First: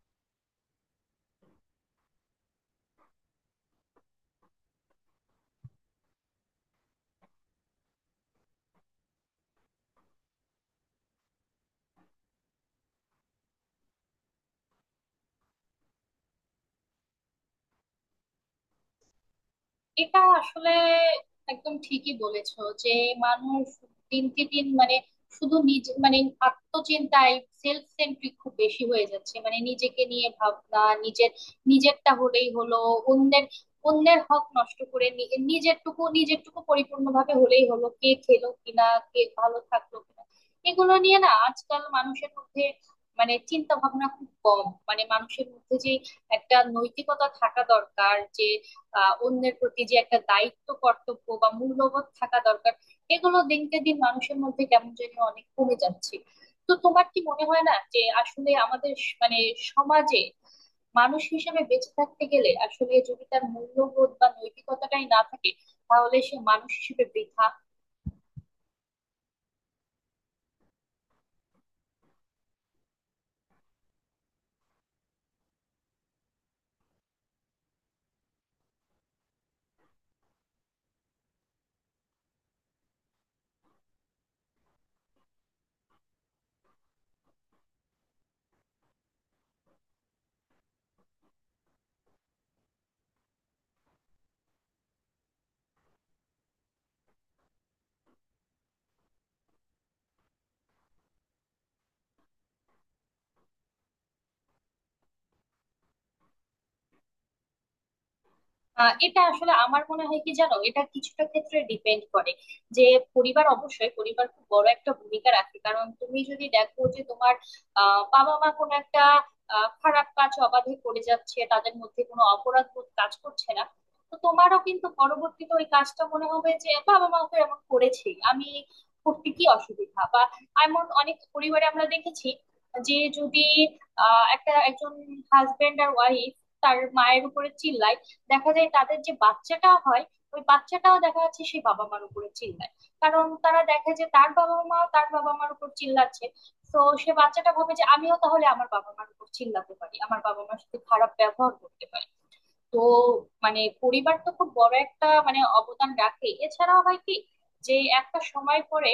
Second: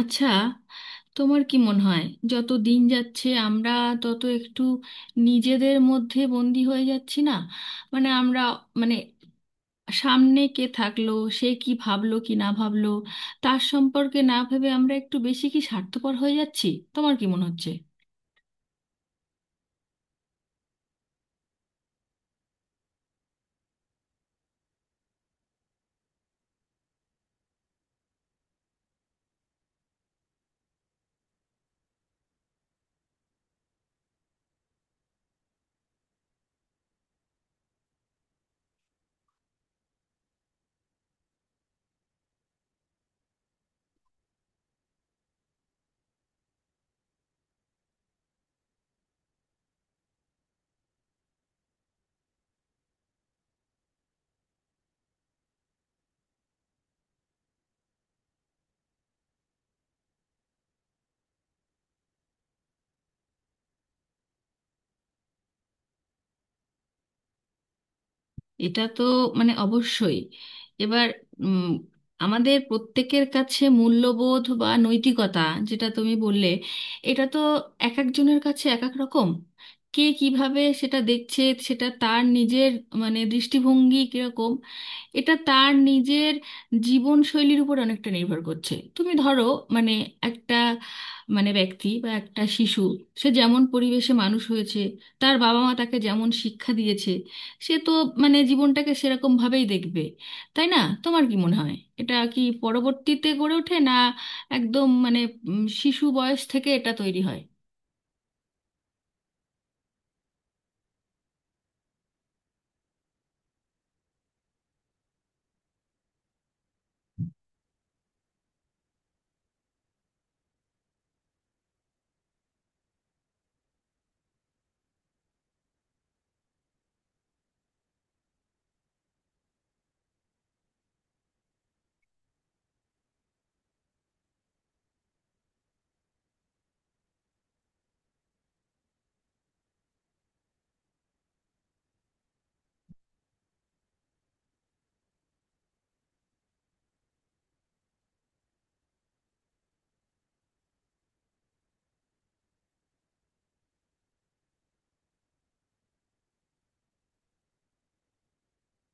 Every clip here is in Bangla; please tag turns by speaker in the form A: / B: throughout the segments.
A: আচ্ছা, তোমার কি মনে হয় যত দিন যাচ্ছে আমরা তত একটু নিজেদের মধ্যে বন্দি হয়ে যাচ্ছি না? মানে আমরা, মানে, সামনে কে থাকলো, সে কি ভাবলো কি না ভাবলো, তার সম্পর্কে না ভেবে আমরা একটু বেশি কি স্বার্থপর হয়ে যাচ্ছি? তোমার কি মনে হচ্ছে?
B: এটা আসলে একদম ঠিকই বলেছো যে মানুষ দিনকে দিন শুধু নিজে আত্মচিন্তায় সেলফ সেন্ট্রিক খুব বেশি হয়ে যাচ্ছে, মানে নিজেকে নিয়ে ভাবনা, নিজের নিজেরটা হলেই হলো। অন্যের অন্যের হক নষ্ট করে, নিজেরটুকু নিজেরটুকু পরিপূর্ণভাবে হলেই হলো। কে খেলো কিনা, কে ভালো থাকলো কিনা, এগুলো নিয়ে না আজকাল মানুষের মধ্যে, মানে চিন্তা ভাবনা খুব কম। মানে মানুষের মধ্যে যে একটা নৈতিকতা থাকা দরকার, যে অন্যের প্রতি যে একটা দায়িত্ব কর্তব্য বা মূল্যবোধ থাকা দরকার, এগুলো দিনকে দিন মানুষের মধ্যে কেমন যেন অনেক কমে যাচ্ছে। তো তোমার কি মনে হয় না যে আসলে আমাদের মানে সমাজে মানুষ হিসেবে বেঁচে থাকতে গেলে আসলে যদি তার মূল্যবোধ বা নৈতিকতাটাই না থাকে, তাহলে সে মানুষ হিসেবে বৃথা।
A: এটা তো মানে অবশ্যই। এবার উম, আমাদের প্রত্যেকের কাছে মূল্যবোধ বা নৈতিকতা, যেটা তুমি বললে, এটা তো এক একজনের কাছে এক এক রকম। কে কিভাবে সেটা দেখছে, সেটা তার নিজের মানে দৃষ্টিভঙ্গি কিরকম, এটা তার নিজের জীবনশৈলীর উপর অনেকটা নির্ভর করছে। তুমি ধরো, মানে একটা, মানে ব্যক্তি বা একটা শিশু, সে যেমন পরিবেশে মানুষ হয়েছে, তার বাবা মা তাকে যেমন শিক্ষা দিয়েছে, সে তো মানে জীবনটাকে সেরকম ভাবেই দেখবে, তাই না? তোমার কি মনে হয় এটা কি পরবর্তীতে গড়ে ওঠে না? একদম মানে শিশু বয়স থেকে এটা তৈরি হয়।
B: এটা আসলে আমার মনে হয় কি জানো, এটা কিছুটা ক্ষেত্রে ডিপেন্ড করে। যে পরিবার, অবশ্যই পরিবার খুব বড় একটা ভূমিকা রাখে, কারণ তুমি যদি দেখো যে তোমার বাবা মা কোনো একটা খারাপ কাজ অবাধে করে যাচ্ছে, তাদের মধ্যে কোনো অপরাধ বোধ কাজ করছে না, তো তোমারও কিন্তু পরবর্তীতে ওই কাজটা মনে হবে যে বাবা মা তো এমন করেছে, আমি করতে কি অসুবিধা বা। এমন অনেক পরিবারে আমরা দেখেছি যে যদি একজন হাজবেন্ড আর ওয়াইফ তার মায়ের উপরে চিল্লায়, দেখা যায় তাদের যে বাচ্চাটা হয়, ওই বাচ্চাটাও দেখা যাচ্ছে সেই বাবা মার উপরে চিল্লায়, কারণ তারা দেখে যে তার বাবা মা তার বাবা মার উপর চিল্লাচ্ছে। তো সে বাচ্চাটা ভাবে যে আমিও তাহলে আমার বাবা মার উপর চিল্লাতে পারি, আমার বাবা মার সাথে খারাপ ব্যবহার করতে পারি। তো মানে পরিবার তো খুব বড় একটা মানে অবদান রাখে। এছাড়াও হয় কি, যে একটা সময় পরে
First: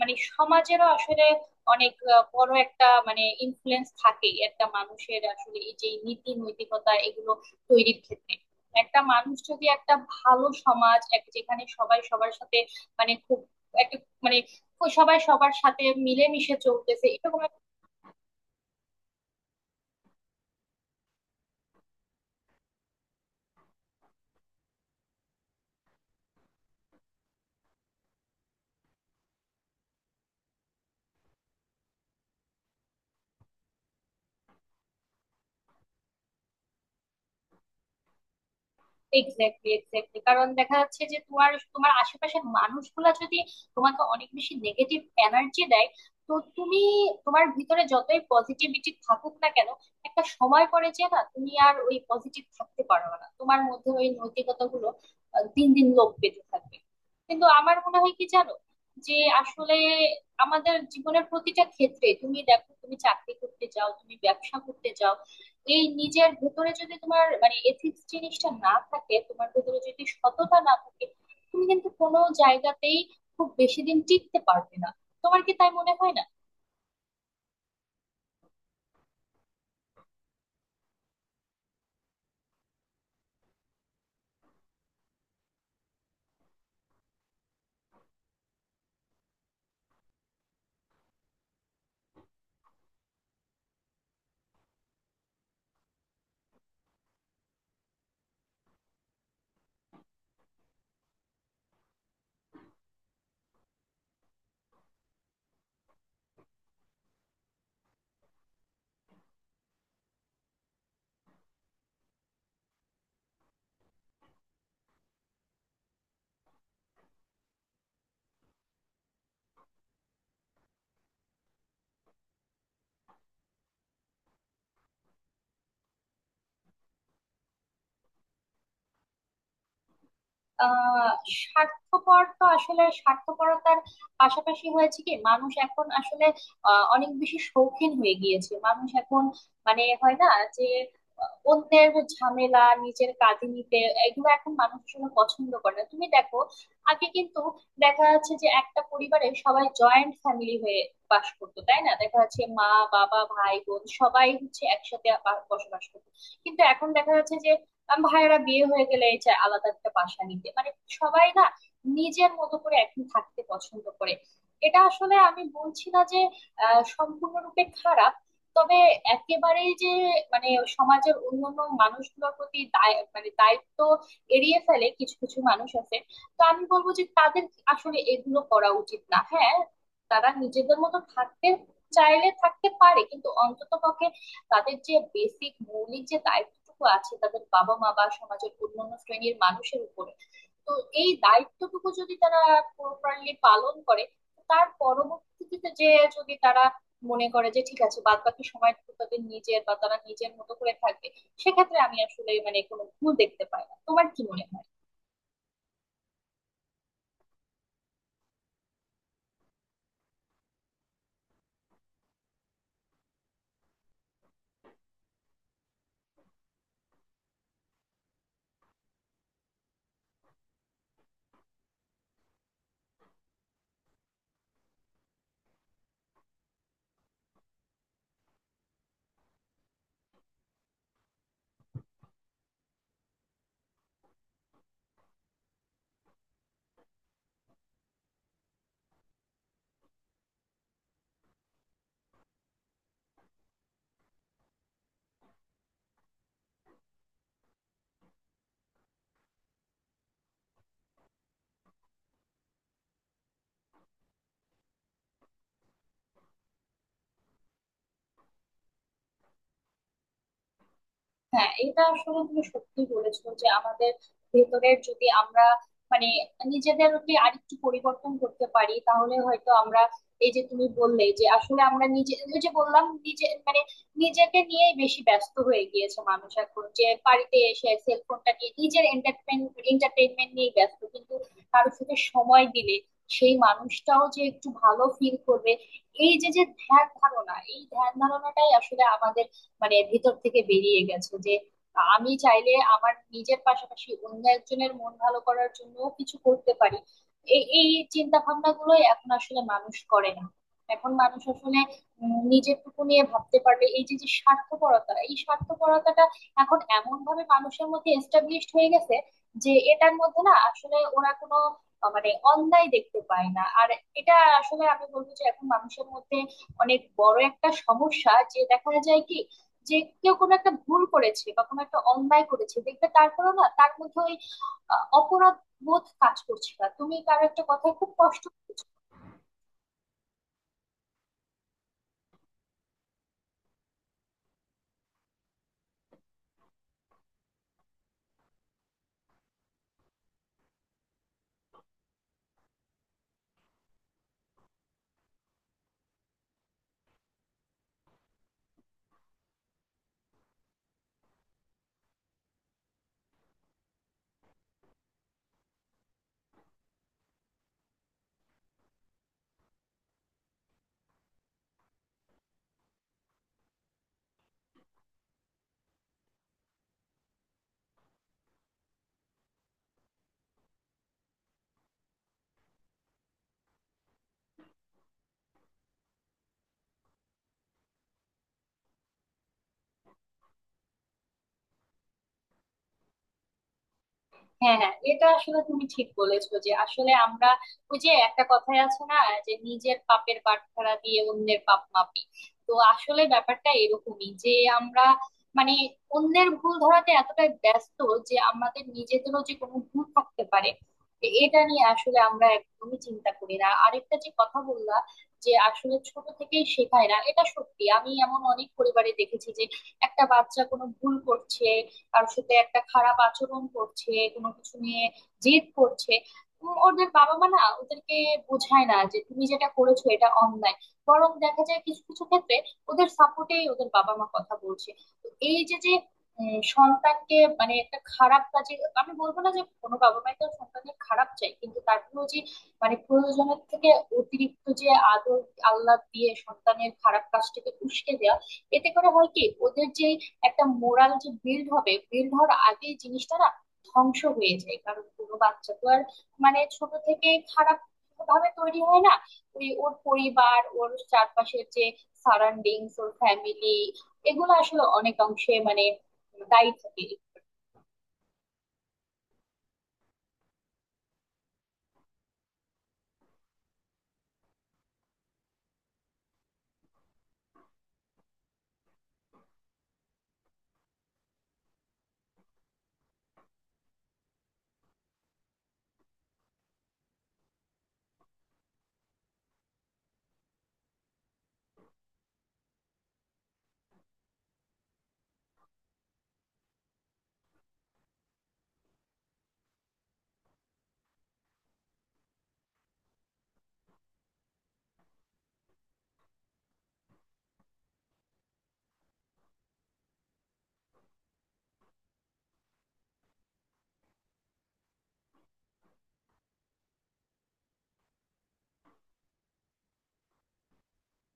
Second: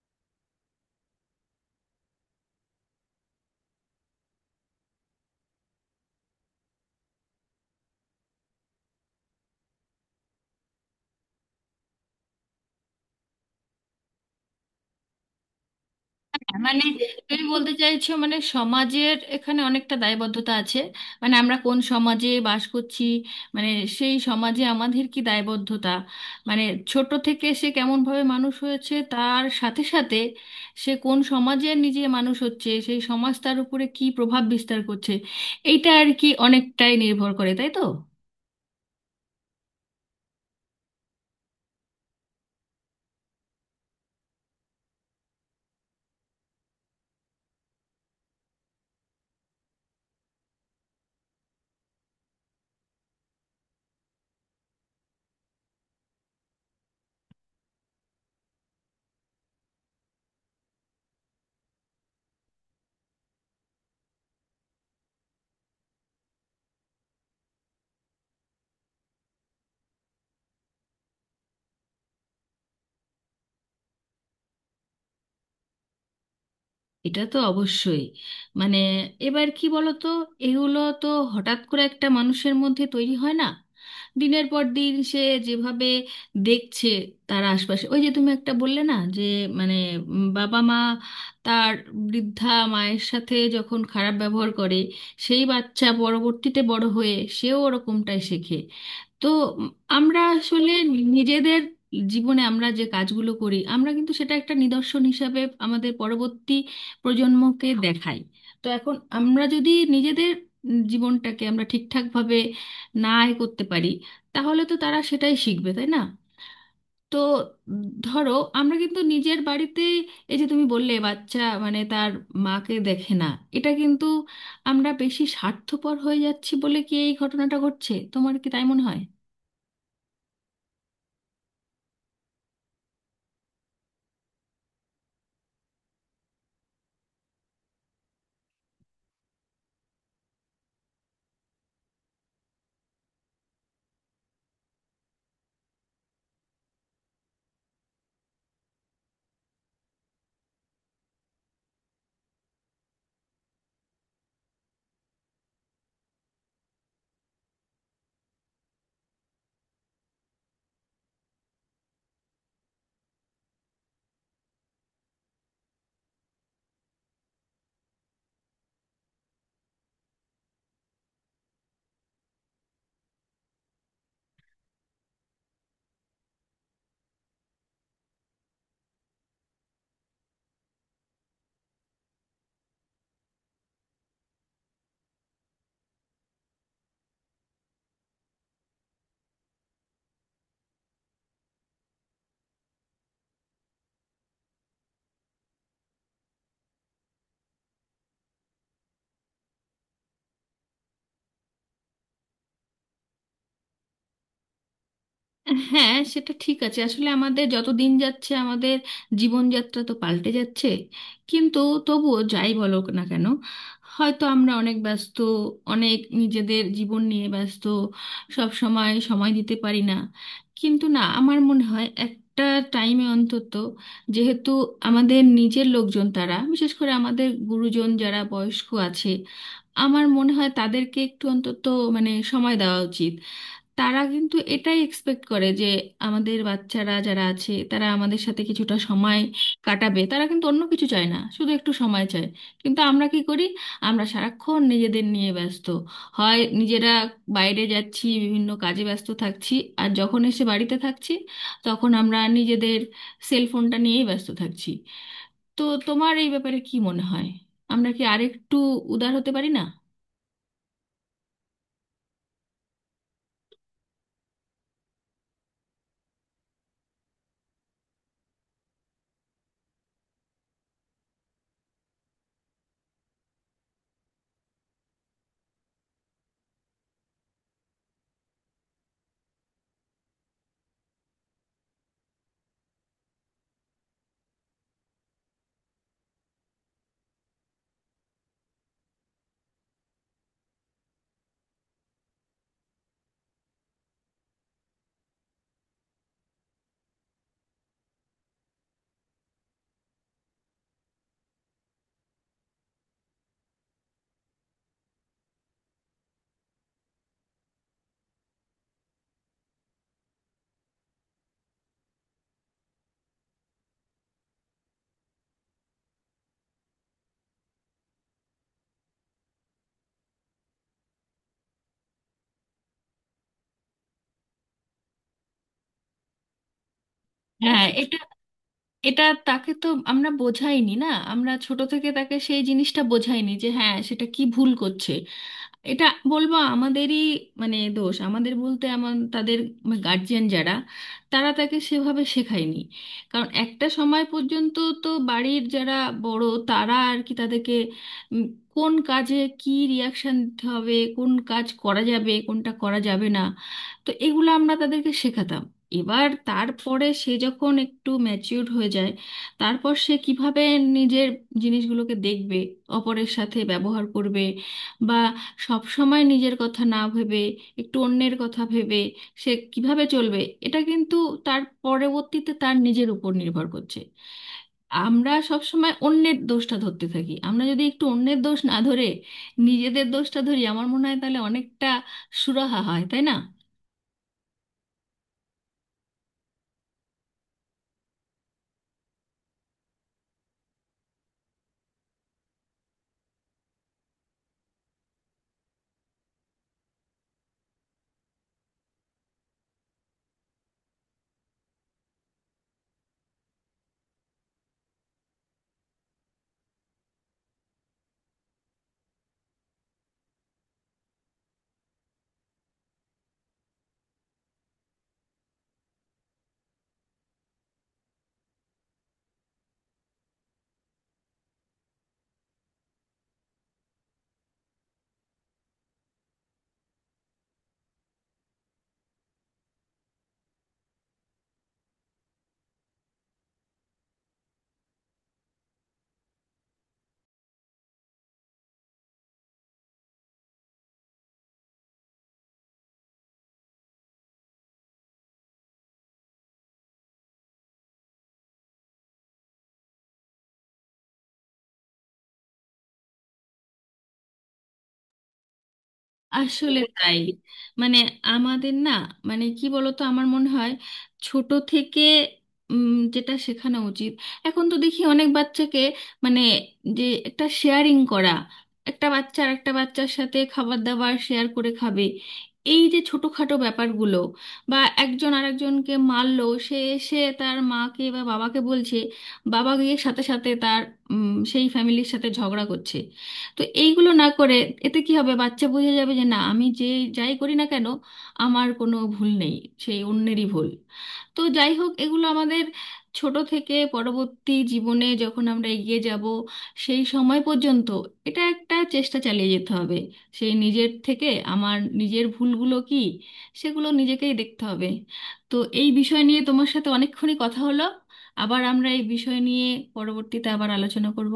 B: মানে সমাজেরও আসলে অনেক বড় একটা মানে ইনফ্লুয়েন্স থাকে একটা মানুষের, আসলে এই যে নীতি নৈতিকতা এগুলো তৈরির ক্ষেত্রে। একটা মানুষ যদি একটা ভালো সমাজ, যেখানে সবাই সবার সাথে মানে খুব একটা মানে সবাই সবার সাথে মিলেমিশে
A: মানে
B: চলতেছে, এরকম।
A: তুমি বলতে চাইছো মানে সমাজের এখানে অনেকটা দায়বদ্ধতা আছে, মানে আমরা কোন সমাজে বাস করছি, মানে সেই সমাজে আমাদের কি দায়বদ্ধতা, মানে ছোট থেকে সে কেমনভাবে মানুষ হয়েছে তার সাথে সাথে সে কোন সমাজে নিজে মানুষ হচ্ছে, সেই সমাজ তার উপরে কি প্রভাব বিস্তার করছে, এইটা আর কি অনেকটাই নির্ভর করে, তাই তো?
B: Exactly, exactly. কারণ দেখা যাচ্ছে যে তোমার তোমার আশেপাশের মানুষগুলা যদি তোমাকে অনেক বেশি নেগেটিভ এনার্জি দেয়, তো তুমি, তোমার ভিতরে যতই পজিটিভিটি থাকুক না কেন, একটা সময় পরে যে না তুমি আর ওই পজিটিভ থাকতে পারবে না, তোমার মধ্যে ওই নৈতিকতা গুলো দিন দিন লোপ পেতে থাকবে। কিন্তু আমার মনে হয় কি জানো, যে আসলে আমাদের জীবনের প্রতিটা ক্ষেত্রে তুমি দেখো, তুমি চাকরি করতে যাও, তুমি ব্যবসা করতে যাও, এই নিজের ভেতরে যদি তোমার মানে এথিক্স জিনিসটা না থাকে, তোমার ভেতরে যদি সততা না থাকে, তুমি কিন্তু কোনো জায়গাতেই খুব বেশি দিন টিকতে পারবে না। তোমার কি তাই মনে হয় না?
A: এটা তো অবশ্যই। মানে এবার কি বলতো, এগুলো তো হঠাৎ করে একটা মানুষের মধ্যে তৈরি হয় না। দিনের পর দিন সে যেভাবে দেখছে তার আশপাশে, ওই যে তুমি একটা বললে না যে, মানে বাবা মা তার বৃদ্ধা মায়ের সাথে যখন খারাপ ব্যবহার করে, সেই বাচ্চা পরবর্তীতে বড় হয়ে সেও ওরকমটাই শেখে। তো উম, আমরা আসলে নিজেদের জীবনে আমরা যে কাজগুলো করি, আমরা কিন্তু সেটা একটা নিদর্শন হিসাবে আমাদের পরবর্তী প্রজন্মকে দেখাই। তো এখন আমরা যদি নিজেদের জীবনটাকে আমরা ঠিকঠাকভাবে না এ করতে পারি, তাহলে তো তারা সেটাই শিখবে, তাই না? তো ধরো আমরা কিন্তু নিজের বাড়িতে, এই যে তুমি বললে বাচ্চা মানে তার মাকে দেখে না, এটা কিন্তু আমরা বেশি স্বার্থপর হয়ে যাচ্ছি বলে কি এই ঘটনাটা ঘটছে? তোমার কি তাই মনে হয়?
B: আহ স্বার্থপর তো, আসলে স্বার্থপরতার পাশাপাশি হয়েছে কি, মানুষ এখন আসলে অনেক বেশি শৌখিন হয়ে গিয়েছে। মানুষ এখন মানে হয় না যে অন্যের ঝামেলা নিজের কাঁধে নিতে, এগুলো এখন মানুষ আসলে পছন্দ করে না। তুমি দেখো আগে কিন্তু দেখা যাচ্ছে যে একটা পরিবারে সবাই জয়েন্ট ফ্যামিলি হয়ে বাস করতো, তাই না? দেখা যাচ্ছে মা বাবা ভাই বোন সবাই হচ্ছে একসাথে বসবাস করতো। কিন্তু এখন দেখা যাচ্ছে যে আম ভাইয়েরা বিয়ে হয়ে গেলে এই চায় আলাদা একটা বাসা নিতে, মানে সবাই না, নিজের মতো করে এখন থাকতে পছন্দ করে। এটা আসলে আমি বলছি না যে সম্পূর্ণরূপে খারাপ। তবে একেবারেই যে মানে সমাজের অন্যান্য মানুষগুলোর প্রতি দায় মানে দায়িত্ব এড়িয়ে ফেলে, কিছু কিছু মানুষ আছে, তো আমি বলবো যে তাদের আসলে এগুলো করা উচিত না। হ্যাঁ, তারা নিজেদের মতো থাকতে চাইলে থাকতে পারে, কিন্তু অন্তত পক্ষে তাদের যে বেসিক মৌলিক যে দায়িত্বটুকু আছে তাদের বাবা মা বা সমাজের অন্যান্য শ্রেণীর মানুষের উপরে, তো এই দায়িত্বটুকু যদি তারা প্রপারলি পালন করে, তার পরবর্তীতে যে, যদি তারা মনে করে যে ঠিক আছে, বাদ বাকি সময়টুকু তাদের নিজের বা তারা নিজের মতো করে থাকবে, সেক্ষেত্রে আমি আসলে মানে কোনো ভুল দেখতে পাই না। তোমার কি মনে হয়?
A: হ্যাঁ, সেটা ঠিক আছে আসলে আমাদের যত দিন যাচ্ছে আমাদের জীবনযাত্রা তো পাল্টে যাচ্ছে কিন্তু তবুও যাই বলো না কেন হয়তো আমরা অনেক ব্যস্ত অনেক নিজেদের জীবন নিয়ে ব্যস্ত সব সময় সময় দিতে পারি না কিন্তু না আমার মনে হয় একটা টাইমে অন্তত যেহেতু আমাদের নিজের লোকজন তারা বিশেষ করে আমাদের গুরুজন যারা বয়স্ক আছে আমার মনে হয় তাদেরকে একটু অন্তত মানে সময় দেওয়া উচিত তারা কিন্তু এটাই এক্সপেক্ট করে যে আমাদের বাচ্চারা যারা আছে তারা আমাদের সাথে কিছুটা সময় কাটাবে তারা কিন্তু অন্য কিছু চায় না শুধু একটু সময় চায় কিন্তু আমরা কি করি আমরা সারাক্ষণ নিজেদের নিয়ে ব্যস্ত হয় নিজেরা বাইরে যাচ্ছি বিভিন্ন কাজে ব্যস্ত থাকছি আর যখন এসে বাড়িতে থাকছি তখন আমরা নিজেদের সেল ফোনটা নিয়েই ব্যস্ত থাকছি তো তোমার এই ব্যাপারে কি মনে হয় আমরা কি আরেকটু উদার হতে পারি না
B: হ্যাঁ, এটা আসলে তুমি সত্যি বলেছো যে আমাদের ভেতরের যদি আমরা মানে নিজেদেরকে আরেকটু পরিবর্তন করতে পারি, তাহলে হয়তো আমরা, এই যে তুমি বললে যে আসলে আমরা নিজে, ওই যে বললাম নিজে মানে নিজেকে নিয়েই বেশি ব্যস্ত হয়ে গিয়েছে মানুষ এখন, যে বাড়িতে এসে সেলফোনটা নিয়ে নিজের এন্টারটেনমেন্ট নিয়ে ব্যস্ত, কিন্তু কারোর সাথে সময় দিলে সেই মানুষটাও যে একটু ভালো ফিল করবে, এই যে যে ধ্যান ধারণা, এই ধ্যান ধারণাটাই আসলে আমাদের মানে ভিতর থেকে বেরিয়ে গেছে যে আমি চাইলে আমার নিজের পাশাপাশি অন্য একজনের মন ভালো করার জন্য কিছু করতে পারি। এই এই চিন্তা ভাবনা গুলোই এখন আসলে মানুষ করে না। এখন মানুষ আসলে নিজেরটুকু নিয়ে ভাবতে পারবে, এই যে যে স্বার্থপরতা, এই স্বার্থপরতাটা এখন এমন ভাবে মানুষের মধ্যে এস্টাবলিশড হয়ে গেছে যে এটার মধ্যে না আসলে ওরা কোনো মানে অন্যায় দেখতে পায় না আর। এটা আসলে আমি বলবো যে এখন মানুষের মধ্যে অনেক বড় একটা সমস্যা যে দেখা যায় কি, যে কেউ কোনো একটা ভুল করেছে বা কোনো একটা অন্যায় করেছে দেখবে, তারপরেও না তার মধ্যে ওই অপরাধ বোধ কাজ করছে না। তুমি কারো একটা
A: হ্যাঁ
B: কথায় খুব
A: এটা
B: কষ্ট।
A: এটা তাকে তো আমরা বোঝাইনি। না, আমরা ছোট থেকে তাকে সেই জিনিসটা বোঝাইনি যে হ্যাঁ সেটা কি ভুল করছে। এটা বলবো আমাদেরই, মানে দোষ, আমাদের বলতে আমার তাদের গার্জিয়ান যারা, তারা তাকে সেভাবে শেখায়নি। কারণ একটা সময় পর্যন্ত তো বাড়ির যারা বড়, তারা আর কি তাদেরকে উম, কোন কাজে কি রিয়াকশন দিতে হবে, কোন কাজ করা যাবে, কোনটা করা যাবে না, তো এগুলো আমরা তাদেরকে শেখাতাম। এবার তারপরে সে যখন একটু ম্যাচিউর হয়ে যায়, তারপর সে কিভাবে নিজের জিনিসগুলোকে দেখবে, অপরের সাথে ব্যবহার করবে, বা সব সময় নিজের কথা না ভেবে একটু অন্যের কথা ভেবে সে কিভাবে চলবে, এটা কিন্তু তার পরবর্তীতে তার নিজের উপর নির্ভর করছে। আমরা সব সময় অন্যের দোষটা ধরতে থাকি। আমরা যদি একটু অন্যের দোষ না ধরে নিজেদের দোষটা ধরি, আমার মনে হয় তাহলে অনেকটা সুরাহা হয়, তাই না?
B: হ্যাঁ হ্যাঁ, এটা আসলে তুমি ঠিক বলেছো যে আসলে আমরা, ওই যে একটা কথাই আছে না, যে নিজের পাপের বাটখারা দিয়ে অন্যের পাপ মাপি। তো আসলে ব্যাপারটা এরকমই যে আমরা মানে অন্যের ভুল ধরাতে এতটাই ব্যস্ত যে আমাদের নিজেদেরও যে কোনো ভুল থাকতে পারে, তো এটা নিয়ে আসলে আমরা একদমই চিন্তা করি না। আরেকটা যে কথা বললা, যে আসলে ছোট থেকেই শেখায় না, এটা সত্যি। আমি এমন অনেক পরিবারে দেখেছি যে একটা বাচ্চা কোনো ভুল করছে, কারোর সাথে একটা খারাপ আচরণ করছে, কোনো কিছু নিয়ে জেদ করছে, ওদের বাবা মা না ওদেরকে বোঝায় না যে তুমি যেটা করেছো এটা অন্যায়। বরং দেখা যায় কিছু কিছু ক্ষেত্রে ওদের সাপোর্টেই ওদের বাবা মা কথা বলছে। তো এই যে যে সন্তানকে মানে একটা খারাপ কাজে, আমি বলবো না যে কোনো বাবা মাই তো সন্তানের খারাপ চাই, কিন্তু তারপরেও যে মানে প্রয়োজনের থেকে অতিরিক্ত যে আদর আল্লাহ দিয়ে সন্তানের খারাপ কাজটাকে উস্কে দেওয়া, এতে করে হয় কি ওদের যে একটা মোরাল যে বিল্ড হবে, বিল্ড হওয়ার আগে জিনিসটা না ধ্বংস হয়ে যায়। কারণ কোনো বাচ্চা তো আর মানে ছোট থেকে খারাপ ভাবে তৈরি হয় না, ওই ওর পরিবার, ওর চারপাশের যে সারাউন্ডিংস, ওর ফ্যামিলি, এগুলো আসলে অনেক অংশে মানে দায়ী
A: আসলে
B: থাকে।
A: তাই, মানে আমাদের, না, মানে কি বলতো, আমার মনে হয় ছোট থেকে যেটা শেখানো উচিত। এখন তো দেখি অনেক বাচ্চাকে, মানে যে একটা শেয়ারিং করা, একটা বাচ্চা আর একটা বাচ্চার সাথে খাবার দাবার শেয়ার করে খাবে। এই যে ছোটখাটো ব্যাপারগুলো, বা একজন আরেকজনকে মারলো, সে এসে তার মাকে বা বাবাকে বলছে, বাবা গিয়ে সাথে সাথে তার সেই ফ্যামিলির সাথে ঝগড়া করছে। তো এইগুলো না করে, এতে কি হবে, বাচ্চা বুঝে যাবে যে না, আমি যে যাই করি না কেন, আমার কোনো ভুল নেই, সেই অন্যেরই ভুল। তো যাই হোক, এগুলো আমাদের ছোট থেকে পরবর্তী জীবনে যখন আমরা এগিয়ে যাব সেই সময় পর্যন্ত, এটা একটা চেষ্টা চালিয়ে যেতে হবে। সেই নিজের থেকে আমার নিজের ভুলগুলো কি, সেগুলো নিজেকেই দেখতে হবে। তো এই বিষয় নিয়ে তোমার সাথে অনেকক্ষণই কথা হলো। আবার আমরা এই বিষয় নিয়ে পরবর্তীতে আবার আলোচনা করব।